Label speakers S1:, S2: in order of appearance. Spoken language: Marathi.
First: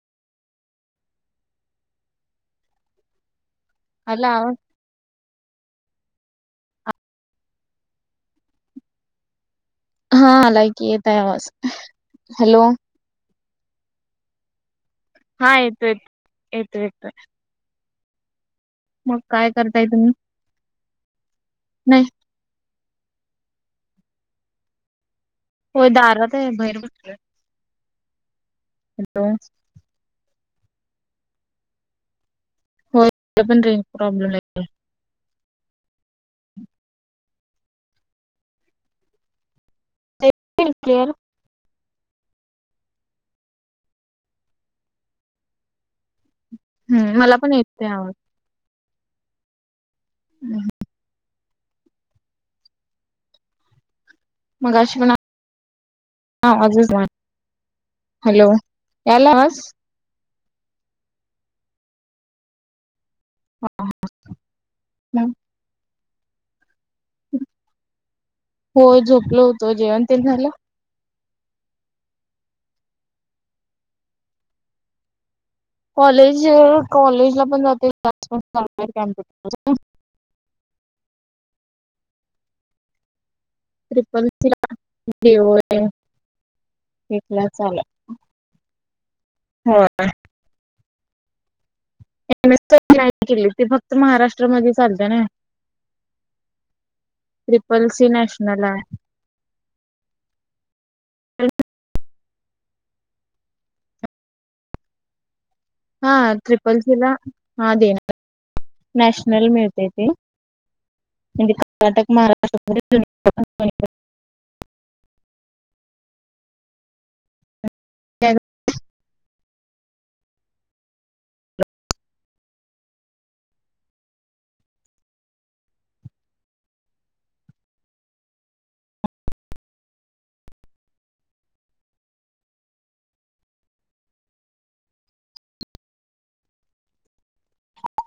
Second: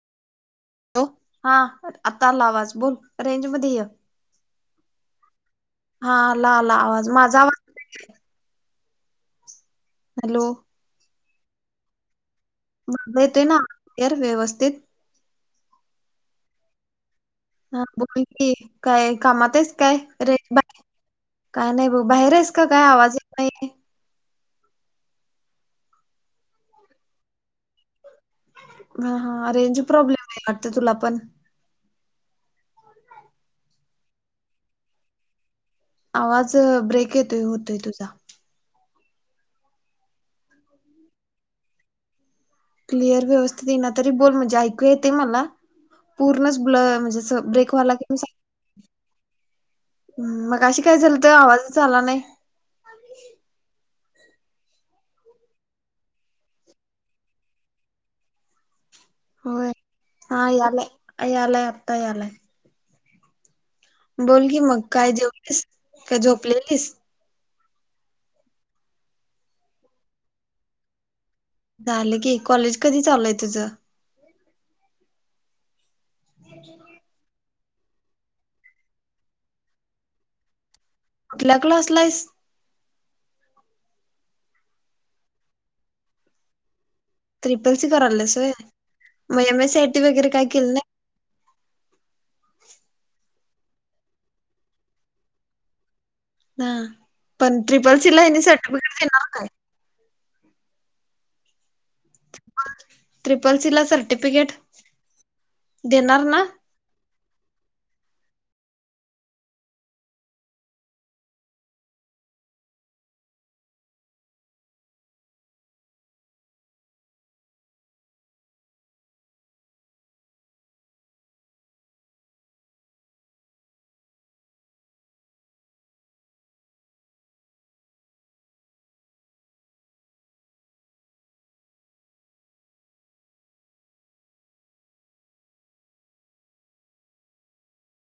S1: हॅलो, हा आत्ता आला आवाज बोल रेंज मध्ये ये.
S2: अला [unintelligible]
S1: हा आला, आला आवाज माझा आ
S2: हा
S1: हॅलो
S2: आलाय की येत आहे आवाज, हॅलो.
S1: माझा येतोय ना [unintelligible] व्यवस्थित.
S2: हा येतोय, येतोय, येतोय.
S1: हा बोल की काय
S2: मग
S1: कामात आहेच
S2: करताय
S1: काय
S2: तुम्ही?
S1: रे बा काय नाही ब बाहेरची? का काय आवाज येत नाही.
S2: होय दारात आहे भाईर बसलिया.
S1: हा, हा रेंज प्रॉब्लेम हाय वाटत तुला पण?
S2: होय इथे पण रे प्रॉब्लेम हाये.
S1: आवाज ब्रेक येतोय होतोय तुझा.
S2: [unintelligible] क्लिअर.
S1: क्लिअर व्यवस्थित ईना, तरी बोल. म्हणजे ऐकू येते मला. पूर्णच् ब्ल
S2: हम्म
S1: म्हणजे
S2: मला
S1: असं
S2: पण
S1: ब्रेक
S2: येतोय
S1: व्हाला
S2: आवाज
S1: की, सांग हम्. मगाशी काय झालतं. आवाजच आला नाही.
S2: मगाशी पण आवाजच नाही. हॅलो. याला आवाज.
S1: होय हा, यालाय. यालाय, आता यालाय. बोल की मग. काय जेवलीस? का झोपलेलीस?
S2: होय. झोपलो होतो. जेवण ते न झालं.
S1: झालं की. कॉलेज कधी चालूय, तुझं?
S2: कॉलेज, कॉलेजला पण जाते [unintelligible]
S1: कुठल्या, क्लासलायस?
S2: [unintelligible] एक क्लास
S1: त्रिपल
S2: आलाय.
S1: सी करायलास होय. मग M S C I T
S2: होय.
S1: वगैरे काय केलं नाही.
S2: [unintelligible] नाही केली. ती फक्त महाराष्ट्रामध्ये चालते ना.
S1: ह. पण ट्रिपल
S2: सी
S1: सीला ह्यांनी,
S2: नॅशनल आहे
S1: सर्टिफिकेट देणार काय? ट्रिपल सीला सर्टिफिकेट
S2: हा
S1: देणार ना
S2: ट्रिपल सीला, हा देणार. नॅशनल मिळतय ते. म्हणजे कर्नाटक, महाराष्ट्र [unintelligible] [unintelligible]